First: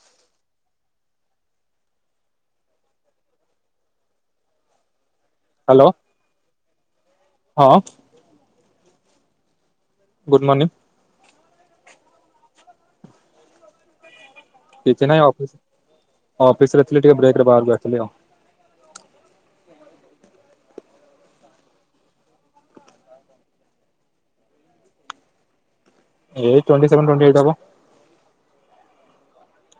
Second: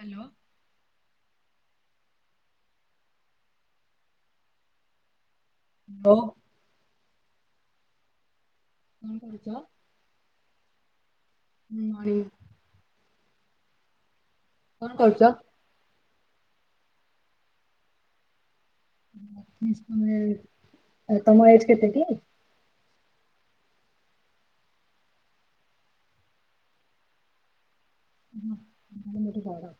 Hello. Hello ବୋ। ହଁ। କଣ କରୁଚ? Good morning. [unintelligible] କଣ କିଛି କରୁଛ? ନାଇଁ ଅଫିସ ଅଫିସରେ ଥିଲି ଟିକେ ବ୍ରେକରେ ବାହାରକୁ ଆସିଥିଲି ଆଉ। ଅଫିସ ତମେ ତମ ଏଜ କେତେ କି? ଏଇ ଟ୍ଵେଣ୍ଟି ସେଭେନ ଟ୍ୱେଣ୍ଟି ଏଇଟ ହବ। ଓହୋ ତାହେଲେ ମୋ ଠୁ ବଡ।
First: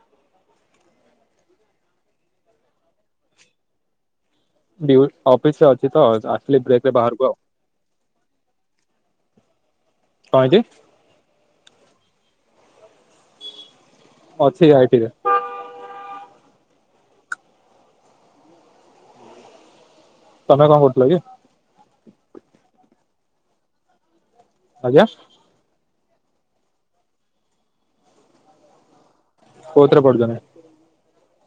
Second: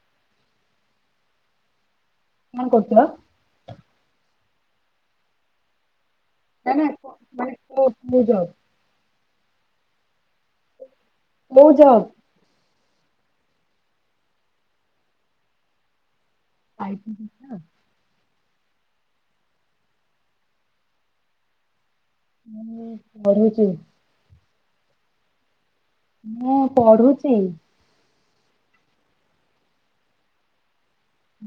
କଣ କରୁଥିଲ? ଡ୍ୟୁ ଅଫିସରେ ଅଛି ତ। ଆସିଲି ନା ନା ବ୍ରେକରେ ପ ବାହାରକୁ ଆଉ। ମାନେ କଉ କୁ ଜବ୍? କଣ ହେଇଚି? ବୋଉ ଯାଅ। ଅଛି ଆଇଟି ରେ। ଆଇ ଟି ଅଚ୍ଛା। ତମେ କଣ କରୁଥିଲ କି? ମାନେ ବଢେଇଚି। ଆଜ୍ଞା। ମୁଁ ପଢୁଚି। କଉଥିରେ ପଢୁଚନ୍ତି?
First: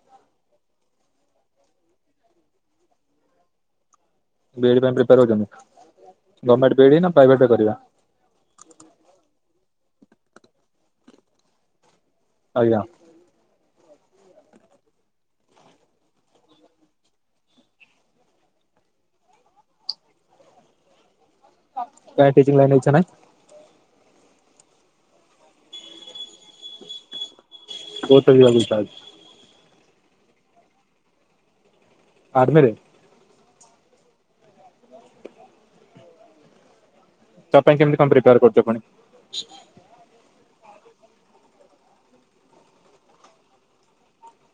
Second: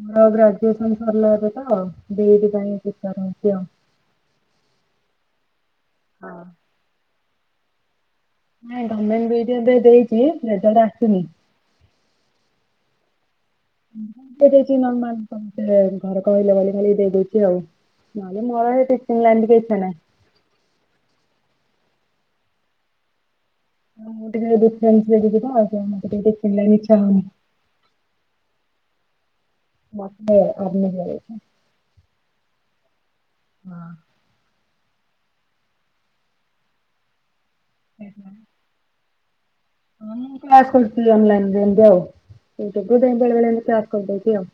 ମୋର ଗ୍ରାଜୁଏସନ ସରିଲା ଏବେ ତ ବି ଇ ଡି ପାଇଁ ପ୍ରିପାର ହଉଚି ଆଉ। ବି ଇ ଡି ପାଇଁ ପ୍ରିପେୟାର ହଁ ହଉଚନ୍ତି ଗମେଣ୍ଟ ବି ଇ ଡି ନା ପ୍ରାଇଭେଟରେ କରିବା? ନାଇଁ ଗମେଣ୍ଟ ବି ଇ ଏବେ ଦେଇଚି ରେଜ୍ଲଟ ଆସିନି। ଆଜ୍ଞା। [unintelligible] ଦେଇ ଦେଇଚି ନର୍ମାଲ କମ୍ପ୍ଲେନ୍ ଘରେ କହିଲେ ବୋଲି ଖାଲି ଦେଇଦେଇଚି ଆଉ। ନହେଲେ ମୋର ଏ ଟିଚିଂ ଲାଇନ୍ ରେ ଭି ଇଛା ନାହିଁ। କାଇଁ ଟିଚିଂ ଲାଇନ ଇଛା ନାହିଁ ହଁ ମୁଁ ଟିକେ ଡିଫେରେନ୍ସ୍ ପାଇଁ ତ ଟିକେ ତ ତେଣୁ ମତେ ଟିକେ ଡିଫେନ୍ସ୍ ଲାଇନ୍ ରେ ଇଛା ହଉନି କହ କେମିତି ଲାଗୁଛି ତାହେଲେ ମତେ ଆମେ ହେଇଯାଇଛି ଆର୍ମିରେ ହଁ ତା ପାଇଁ କେମତି କଣ ପ୍ରିପାର କରୁଛ ପୁଣି ହଁ କାସ୍ କରୁଛି ଅଲାଇନ ରେ ଏମିତି ଆଉ ଇଣ୍ଟରଭୁୟୁ ପାଇଁ ବେଳେବେଳେ ଏମିତି ଆାର୍ସ କରିଦଉଛି ଆଉ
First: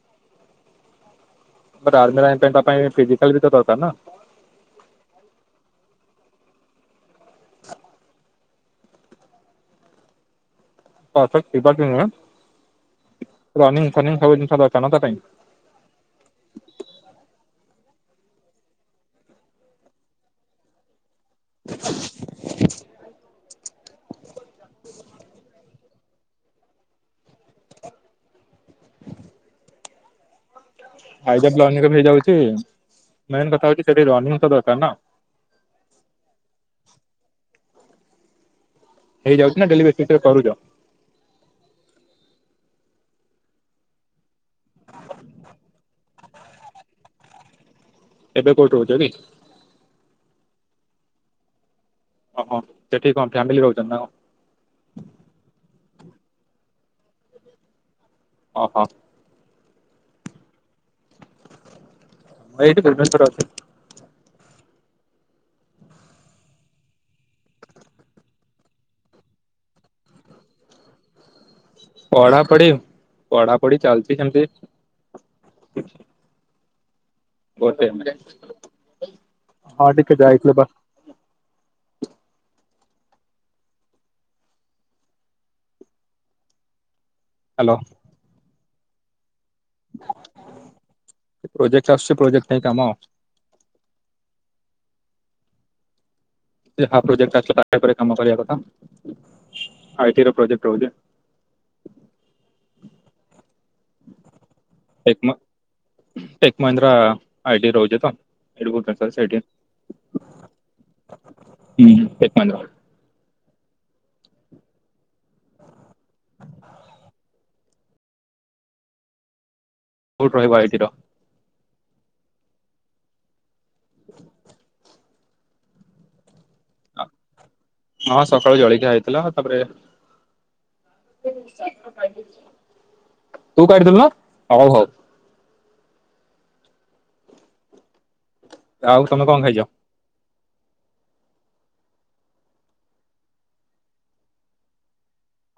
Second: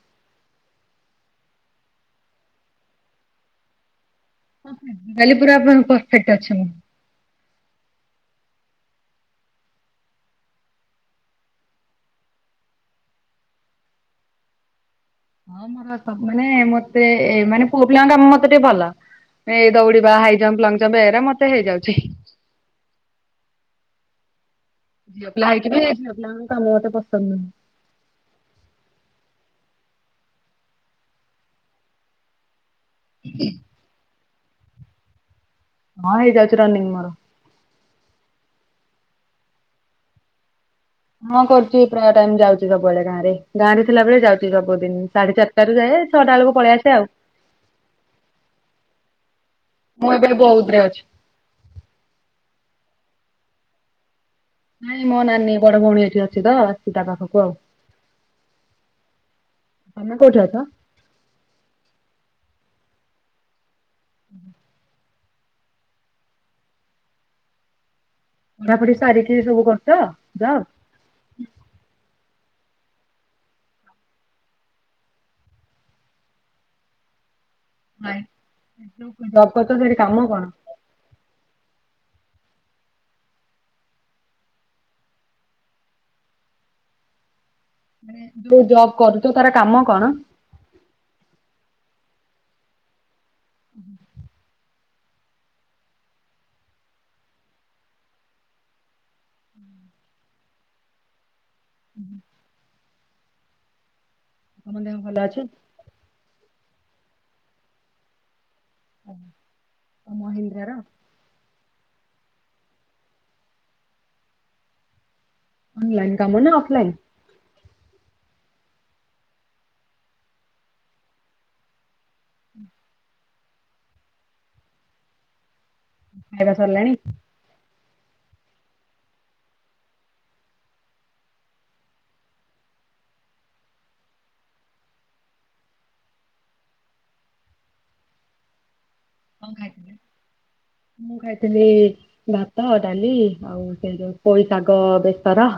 ଆର୍ମି ପାଇଁ ପାଇଁ ଫିଜିକାଲ ବି ତ ଦରକାର ନା କାଲି ପୁରା ପା ପରଫେକ୍ଟ୍ ଅଛି ମୁ ପରର୍ଫେଟ୍ ଥିବା ବି ନୁହେଁ ରନିଙ୍ଗ୍ ଫନିଙ୍ଗ୍ ସବୁ ଜିନିଷ ଦରକାର ନା ତା ପାଇଁ ହଁ ମର ସ ମାନେ ମତେ ମାନେ ପୁଅ ପିଲାଙ୍କ କାମ ମତେ ଟିକେ ଭଲ ଏଇ ଦୌଡିବା, ହାଇ ଜମ୍ପ୍, ଲଙ୍ଗ ଜମ୍ପ୍ ଏରା ମତେ ହେଇଯାଉଛି ଝିଅ ପିଲା ହେଇକି ବି ଝିଅ ପିଲାଙ୍କ କାମ ମତେ ପସନ୍ଦ ନୁହେଁ ହାଇଜମ୍ପ୍ ଲନ୍ ରେ ହେଇଯାଉଛି ମେନ୍ କଥା ହଉଛି ସେଠି ରନିଙ୍ଗ୍ ତ ଦରକାର ନା ହଁ ହେଇଯାଉଚି ରନିଙ୍ଗ୍ ମର ହେଇଯାଉଛି ନା ଡେଲି ବେସିସ୍ ରେ କରୁଛ ହଁ କରୁଛି ପ୍ରାୟ ଟାଇମ ଯାଉଛି ସବୁବେଳେ ଗାଁ ରେ ଗାଁରେ ଥିଲାବେଳେ ଯାଉଛି ଯାଉଛି ସବୁ ଦିନ ସାଢେ ଚାରିଟାରୁ ଯାଏ ଛଅଟା ବେଳକୁ ପଳେଇ ଆସେ ଆଉ ଏବେ କୋଉଠି ରହୁଛ କି? ମୁଁ ଏବେ ବଉଦ୍ ରେ ଅଛି ଓହୋ ସେଠିକି କଣ ଫ୍ୟାମିଲି ରହୁଛନ୍ତି ନା କଣ ନାଇଁ ମୋ ନାନୀ ବଡ ଭଉଣୀ ଏଠି ଅଛି ତ ଆସିଛି ତା ପାଖକୁ ଆଉ ଓ ହୋ ତମେ କୋଉଠି‌ ଅଛି ମୁଁ ଏଇଠି ଭୁବନେଶ୍ୱରରେ ଅଛି ହୁଁ ପଢ଼ାପଢ଼ି ସାରିକି ସବୁ କରୁଚ ଯବ୍ ପଢ଼ାପଢ଼ି ପଢ଼ାପଢ଼ି ଚାଲିଛି ସେମତି ଜବ୍ କରୁଚ ହଁ ସେଠି ଟିକେ କାମ ଯାଇଥିଲେ କଣ ବା ହ୍ୟାଲୋ ମାନେ ଯୋଉ ଜବ୍ କରୁଚୁ ତାର କାମ କଣ ପ୍ରୋଜେକ୍ଟ୍ ପାଇ କାମ ହୁ ପ୍ରୋଟ କାମ କରିବା କଥା ଆଇ ର ପ୍ରୋେକ୍ଟ ରହୁଛି ପୁ ହୁଁ ତମ ଦେହ ଟେକ୍ ଭଲ ମ ଅଛି ଟେକ୍ ମହିନ୍ଦ୍ରା ଆଇଡ଼ି ରହୁଛି ତ ସେଇଟି ବହୁତ ସେପଶାଲ୍ ସାଇଡ଼୍ ମହିନ୍ଦ୍ରାର ହୁଁ ଟେକ୍ ମହିନ୍ଦ୍ରା ଅନଲାଇନ୍ କାମ ନା ଅଫଲାଇନ୍ କଉଠି ରହିବ ଆଇଟିର ହ ଖାଇବା ସରିଲାଣି ହଁଁ ସକାଳୁ ଜଳଖିଆ ହେଇଥିଲା ତା ପରେ ତୁ କାଟିଥିଲୁନା ହଉ ହଉ ଆଉ ତମେ କଣ ଖାଇଛ ମୁଁ ଖାଇଥିଲି ଭାତ ଡାଲି ଆଉ ସେ ଯୋଉ ପୋଇ ଶାଗ ବେସର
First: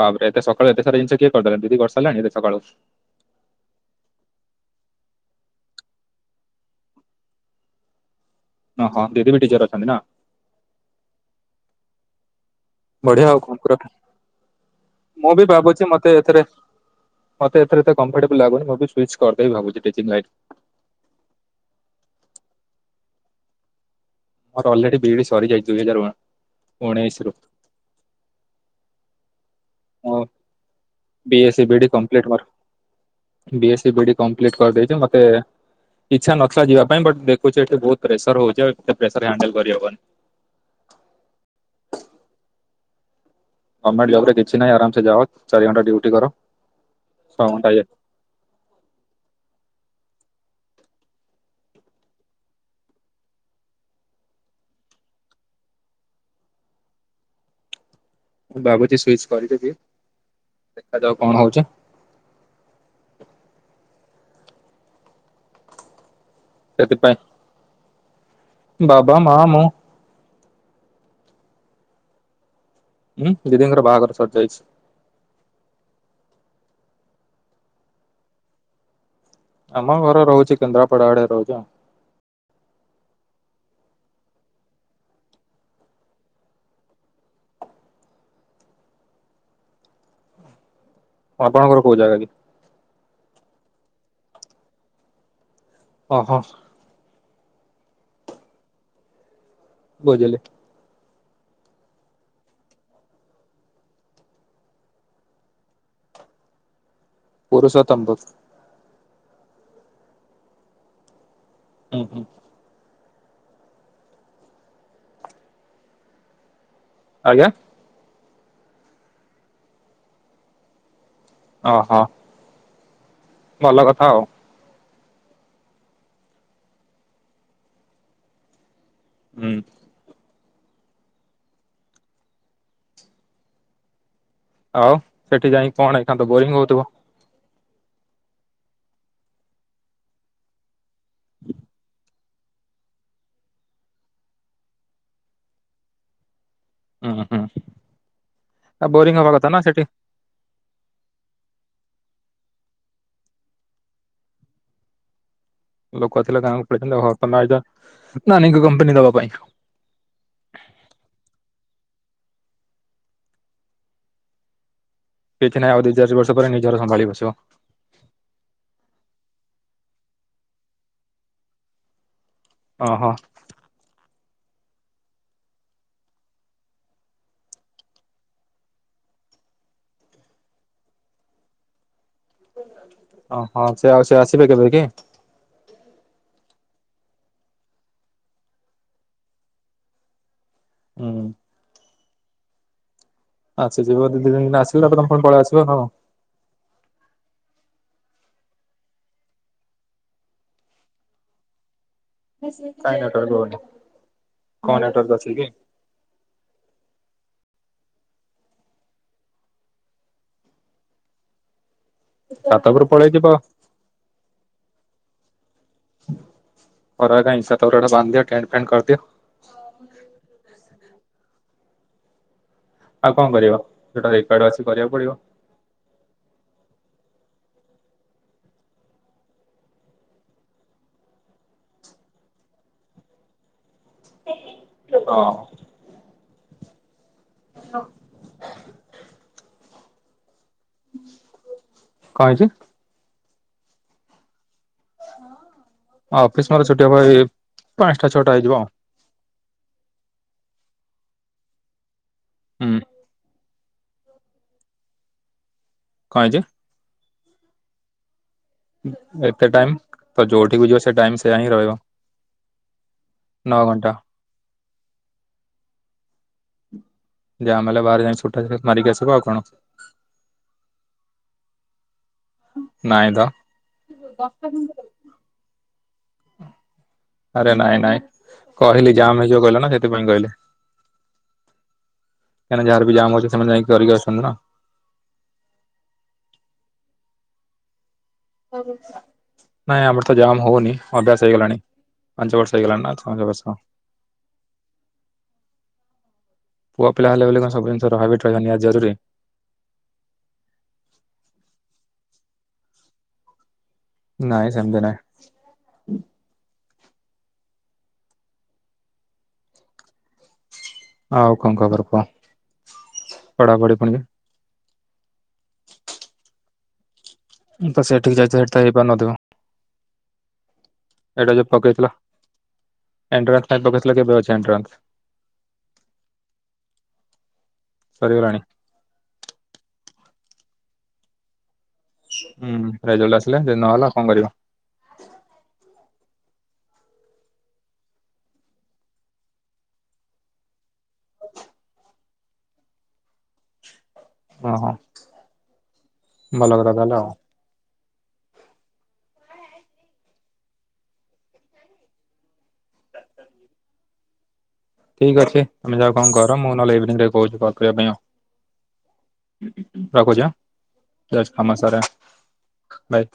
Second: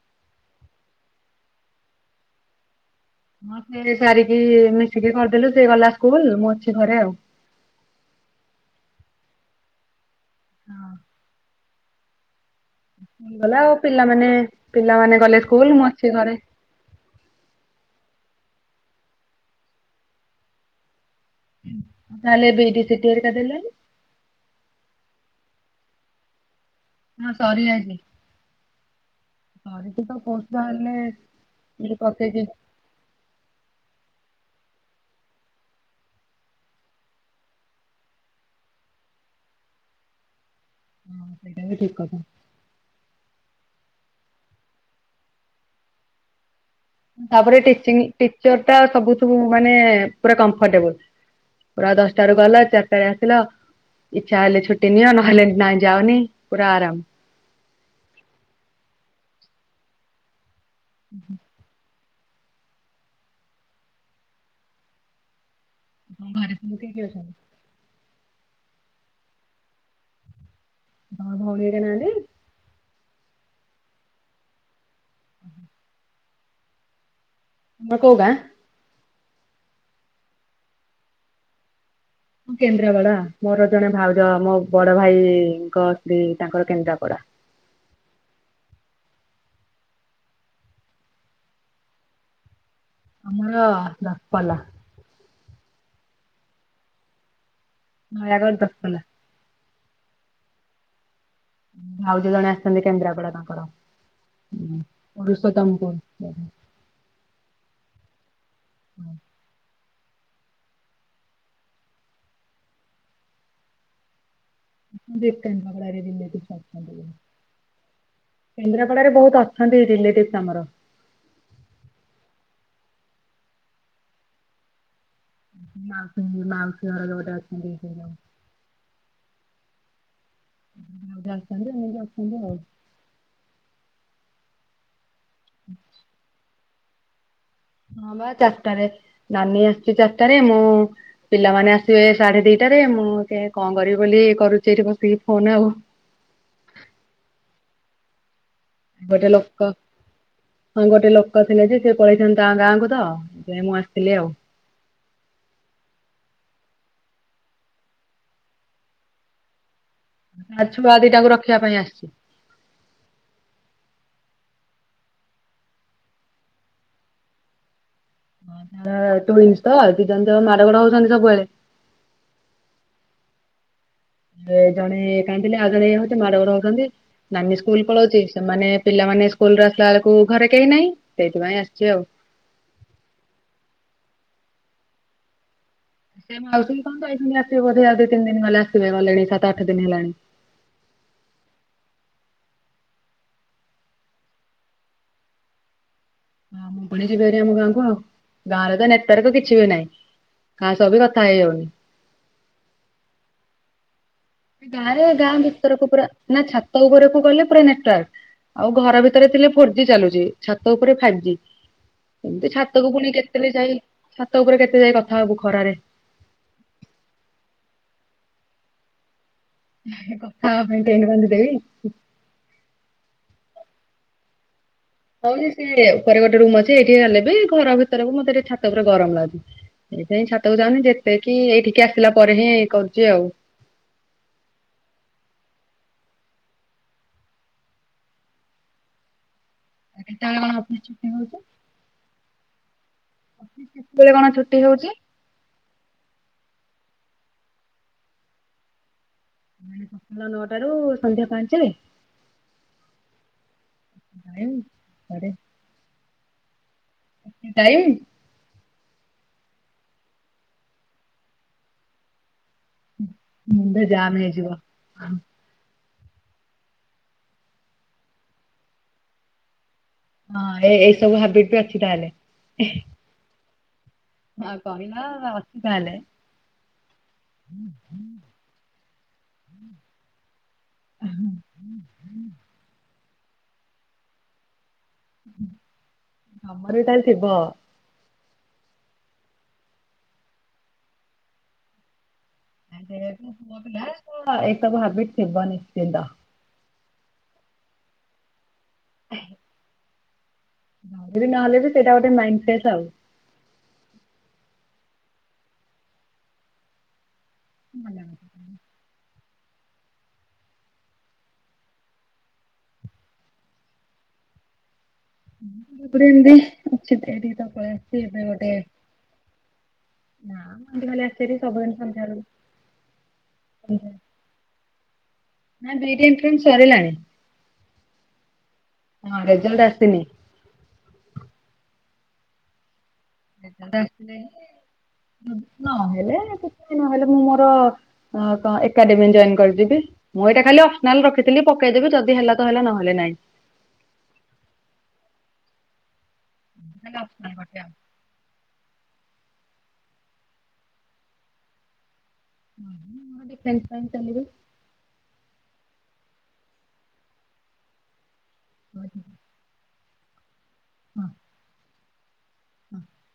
ବାପରେ ଏତେ ସକାଳୁତେ ସ ଜିନଷ କେଏ କର ଦିଦି ଘର୍ଷ ଚାଲାେ ସକାଳୁ ହଁ ସେ ସାରିକି ମିଶିକି କରିଦେଲୁ ସେ ଗଲା ସ୍କୁଲ ମୁଁ ଅଛି ଘରେ ଆଉ। ଓ ହଁ ଦିଦି ବି ଟିଚର ଅଛନ୍ତି ନା? [inaudible] ବଢିଆ ଆଉ ଗଲା କଣ ପିଲାମାନେ ପିଲାମାନେ ମୁଁ ଗଲେ ବି ସ୍କୁଲ ମୁଁ ଭାବୁଛି ଅଛି ମତେ ଘରେ। ଏଥିରେ ମତେ ଏଥରେ ତ କମ୍ଫର୍ଟେବଲ ଲାଗୁନି ମୁଁ ବି ସୁଇଚ କରିଦେଇବି ଭାବୁଛି। ନ ହେଲେ ବିଡି ସିଟି ହେରିକା ଦେଲେନି। ମୋର ଅଲରେଡି ବିଇଡି ସରି ଯାଇଛି ଦୁଇ ହଜାର ଉଣେଇଶ ହଁ ରୁ ସରିଯାଇଛି। ସରିକି ତ ହଁ ପୋଷ୍ଟ ବାହାରିଲେ ବିଏସି ବିଡି ଏଠି କମ୍ପ୍ଲିଟ୍ ପକେଇଛି ମୋର ବିଏସ୍ ବିଡି। କମ୍ପ୍ଲିଟ କରିଦେଇଛି ମତେ ଇଛା ନଥିଲା ଯିବାପାଇଁ ବଟ ଦେଖୁଛି ଏଠି ବହୁତ ପ୍ରେସର ହଉଛ ପ୍ରେସର ହାଣ୍ଡଲ କରିହବନି। ହ ହଁ ସେଇଟା ବି ଠିକ କଥା। ଗମେଣ୍ଟ ଜବରେ କିଛି ନାଇଁ ଆରାମସେ ଯାଅ ଚାରିଘଣ୍ଟା ଡ୍ୟୁଟି କର। ଛଅ ତାପରେ ଘଣ୍ଟା ଇଏ ଟିଚିଂ ଟିଚରଟା ସବୁୁଠୁଁ ମାନେ ପୁରା କମ୍ଫର୍ଟେବଲ। ପୁରା ଦଶଟାରୁ ଗଲ ଚାରିଟାରେ ଆସିଲ। ଇଛା ହେଲେ ଛୁଟି ନିଅ ନହେଲେ ନାଇଁ ଯାଅନି ପୁରା ଆରାମ। ଭାବୁଛି ସୁଇଚ କରିଦେବି ଦେଖାଯାଉ କଣ ହଉଛି। [inaudible] ବାବାା ମା ମୁଁ। ଭ ଭଉଣୀହେରିକା ନାହାନ୍ତି। ହୁଁ ଦିଦିଙ୍କର ବାହାଘର ସରିଯାଇଛି। ହ କୋଉ ଗାଁ? ଆମ ଘର ରହୁଛି କେନ୍ଦ୍ରାପଡ଼ା ଆଡେ ରହୁଛ। ମୁଁ କେନ୍ଦ୍ରାପଡା ମୋର ଜଣେ ଭାଉଜ ମୋ ବଡ ଭାଇଙ୍କ ସ୍ତ୍ରୀ ତାଙ୍କର କେନ୍ଦ୍ରାପଡା। ହ ଆପଣଙ୍କର କୋଉ ଜାଗା କି? ଆମର ଦଶପଲ୍ଲା। ଅହୋ। ହଁ ଏହା ଘର ଦଶପଲ୍ଲା। [unintelligible] ଭାଉଜ ଜଣେ ଆସିଛନ୍ତି କେନ୍ଦ୍ରାପଡ଼ା ତାଙ୍କର। ହଁ ପୁରୁଷୋତ୍ତମପୁର। ପୁରୁଷୋାତମପୁର। ହୁଁ। ହୁଁ ହୁଁ। [unintelligible] ଆଜ୍ଞା। କେନ୍ଦ୍ରାପଡାାରେ ବହୁତ ଅଛନ୍ତି ରିଲେଟିଭସ ଆମର। ଅହୋ। ଭଲ କଥା ଆଉ। ମାଉସ ମାଉସୀ ଘର ବି ଗୋଟେ ଅଛନ୍ତି। ହୁଁ। [unintelligible] ଆଉ ସେଠି ଯାଇକି କଣ ଏଇକ୍ଷିଣା ତ ବୋରିଙ୍ଗ ହଉଥିବ। ହଁ ବା ଚାରିଟାରେ ନାନୀ ଆସିଛି ଚାରିଟାରେ ମୁଁ ପିଲାମାନେ ଆସିବେ। ସାଢେ ଦିଟାରେ ମୁଁ ସେ କଣ କରିବି ବୋଲି କରୁଛି ଏଠି ବସିକି ଫୋନ ଆଉ। ହଁ ହୁଁ। ଆଉ ବୋରିଂ ଗୋଟେ ହବା କଥା ନା ଲୋକ ସେଠି। ହଁ ଗୋଟେ ଲୋକ। ଥିଲେ ଯେ ସେ ପଳେଇଛନ୍ତି ତା ଗାଁକୁ ତ ଯ ମୁଁ ଆସିଥିଲି ଆଉ ଲୋକ ଆଥିଲେ ଗାଁ ପେଇଛନ୍ତି ନାଁ କମ୍ପାନୀ ଦବା ପାଇଁ ତା ଛୁଆ ଦିଟାକୁ ରଖିବା ପାଇଁ ଆସିଛି। ପ ି ନାଇଁ ଆଦ ଦି ଚାର ବର୍ଷ ପରେ ନଜାରା ସମ୍ଭାଳିି ବସ ତ ଦିଇ ଜଣ ତ ମାଡ ଗୋଡ ହଉଛନ୍ତି ସବୁବେଳେ ଓ ହୋ ଜଣେ କାହିଁଥିଲେ ଆଗଇ ହଉଛି ମାଡଘର ହଉଛନ୍ତି ନାନୀ ସ୍କୁଲ ପଳାଉଛି ସେମାନେ ପିଲାମାନେ ସ୍କୁଲରେ ଆସିଲା ବେଳକୁ ଘରେ କେହି ନାହିଁ ସେଇଥିପାଇଁ ଆସିଛି ଆଉ ଓହଁ ସେ ଆଉ ସେ ଆସିବେ କେବେ କି ଆଉ କହ ତ ଯଇି ଆସିବ ବୋଧେ ଆଉ ଦି ତିନ ଦିନ ହେଲେ ଆସିବେ ଗଲେଣି ସାତ ଆଠ ଦିନ ହେଲାଣି ହୁଁ ଆଚଛା ଯିବ ଦି ଦିନ ଦିନ ଆସିବ ତା ତମ ପଳେଇ ଆସିବ ହଁ ହଁ ମୁଁ ପୁଣି ଯିବିାରି ଆମ ଗାଁ କ ଆଉ ଗାଁ ର ତ ନେତାରକ କିଛି ବି ନାହିଁ କା ସବି କଥା ହେଇଯାଉନି କହିଁ ନ କରଦଉନ ଗାଁରେ ଗାଁ ଭିତରକୁ ପୁରା ନା ଛାତ ଉପରକୁ ଗଲେ ପୁରା ନ ଆଉ ଘର ଭିତରେ ଥିଲେ ଫୋର ଜ ଚାଲୁଛି ଛାତ ଉପରେ ଫାଇଭ ଜ ଏମିତି ଛାତ ଉପରୁ ଛାତକୁ ପଳେଇ ପୁଣି ଯିବ। କେତେ ଯାଇ ଛାତ ଉପରେ କେତେ ଯାଇ କଥା ହବ ଖରାରେ ହ ହିଂସତାଟା ବାନ୍ଧ ଦି ଟେଣ୍ଟ ଫଣ୍ଟ କରଦି ହ ମଣ୍ଟ ନ ବନ୍ଦଦେବ ଆଉ କଣ କରିବ ଯୋଟା ରେକଡ ଅଛି କରିବାକୁ ପଡିବ। ହଉ ସେ ଉପରେ ଗୋଟେ ରୁମ ଅଛି ଏଇଠି ହେଲେ ବି ଘର ଭିତରକୁ ମତେ ଟ ଛାତ ପୁରା ଗରମ ଲାଗୁି ସେଇଥିାଇଁ ଛାତକୁ ଯାଉନି ଯେତେକି ଏଇଠିକି ଆସିଲା ପରେ ହିଁଇ କରୁଛି ଆଉ ହ ହଁ ଳେ କଣ କଣ ହେଇଛି ହଉଳେ କଣ ହଉଛି? ଅଫିସ ମା ତ ଛଟଆ ଭାଇ ପାଞ୍ଚଟା ଛୋଟା ହେଇ ଯିବ ସକାଳ ନଅଟାରୁ ସନ୍ଧ୍ୟା ପାଞ୍ଚରେ ହୁଁ ଖରେେ କଣ ଯେ ଏେ ଟାଇମ୍ ଏତେ ଟାଇମ ତ ଯୋଉଠିକୁ ଯିବ ସେ ଟାଇମ ସେଆା ହିଁ ରହିବ ନଅ ମୁଟ ଘଣ୍ଟା ଯାାମ ଯିବା ଯାହାମେ ବାହାର ଯାଇଣିଛୁଟା ମରିଗସ କଉ କଣ ହଁ ଏ ଏଇ ସବୁ ହାବିଟ ବି ଅଛି ତାହେଲେ ନଈଁଦ ହଁ କହିଲ ଅଛିିକହଲେ ଆରେ ନାଇଁ ନାଇଁ କହିଲି ଜମ୍ ହେଇଯିବ କହିଲ ନା ସେଥିପାଇଁ କହିଲେ କାହିଁକି ଯାହାର ବି ଜାମ ଅଛି ସେମାନେ ଯାଇକି କରିକି ଅଛନ୍ତି ନା ଆମରଟା ଶିବ ନାଇଁ ଆମର ତ ଜାମ ହଉନି ଅଭ୍ୟାସ ହେଇଗଲାଣି ପାଞ୍ଚ ବର୍ଷ ହେଇଗଲାଣି ନା ପାଞ୍ଚ ବର୍ଷ ଏକବିଟ ସବା ନିଶି ପୁଅ ପିଲା ହେଲେ ବୋଲି କଣ ସବୁ ଜିନିଷର ହ୍ୟାବିଟ୍ ରହିବାା ନିହା ଜରୁରୀ ଭ ବି ନହେଲେ ବି ସେଇଟା ଗୋଟେ ମାଇଣ୍ଡ ଫ୍ର ଆଉ ନାଇଁ ସେଧ୍ୟ ନାହିଁ ଲ ଆଉ କଣ ଖବର କୁହ ପଢାପଢି ପଣ ତାପରେ ଏମିତି ଅଛି ଏଇଠିକି ପଳେଇ ତ ଆସିଛି ସେଠିକ ଏବେ ଯାଇଛ ଗୋଟେ ସେଠ ତ ହେଇପାର ନଥିବ ନା ମ ଏମିତି ଖାଲି ଆସେ ଏଟା ହେରି ଯୋଉ ସବୁଦିନ ପକେଇଥିଲ ସନ୍ଧ୍ୟା ବେଳକୁ ଏଣ୍ଟାନ୍ସ ପକେଇଥିଲା କେବେ ଅଛି ଏଟାନ୍ସ ନାଁ ଫୋନ୍ ଏ ଫ୍ରେଣ୍ଡ ସରିଲାଣି। ସରିଗଲାଣି? ହଁ ରେଜାଲଟ ଆସିନି। ହୁଁ। ରେଜଲ୍ଟ ଆସିଲା ଯଦି ନ ନହେଲା କଣ କରିବ? ହେଲେ ନହେଲେ ମୁଁ ମୋର ଏକାଡେମୀ ଜଏନ କରିଯିବି ମୁଁ ଏଇଟା ଖାଲି ଅପସନାଲ ରଖିଥିଲି। ପକେଇଦେବି ଯଦି ହେଲା ତ ହେଲା ନହେଲେ ନାଇଁ। ଓ ହୋ। [unintelligible] ଡି ଫ୍ରେସ୍ ପାଇଁ ଚାଲିିବ। ଠିକ ଅଛି ତମେ ଯାଅ କଣ କର ମୁଁ ନହେଲେ ଇଭିନିଂ ରେ କହୁଛି କଲ କରିବା ପାଇଁ ଆଉ। [unintelligible] ରଖୁଛି ଆ ହଁ ଯାଉଚି କାମ ସାରେ। ବାଏ।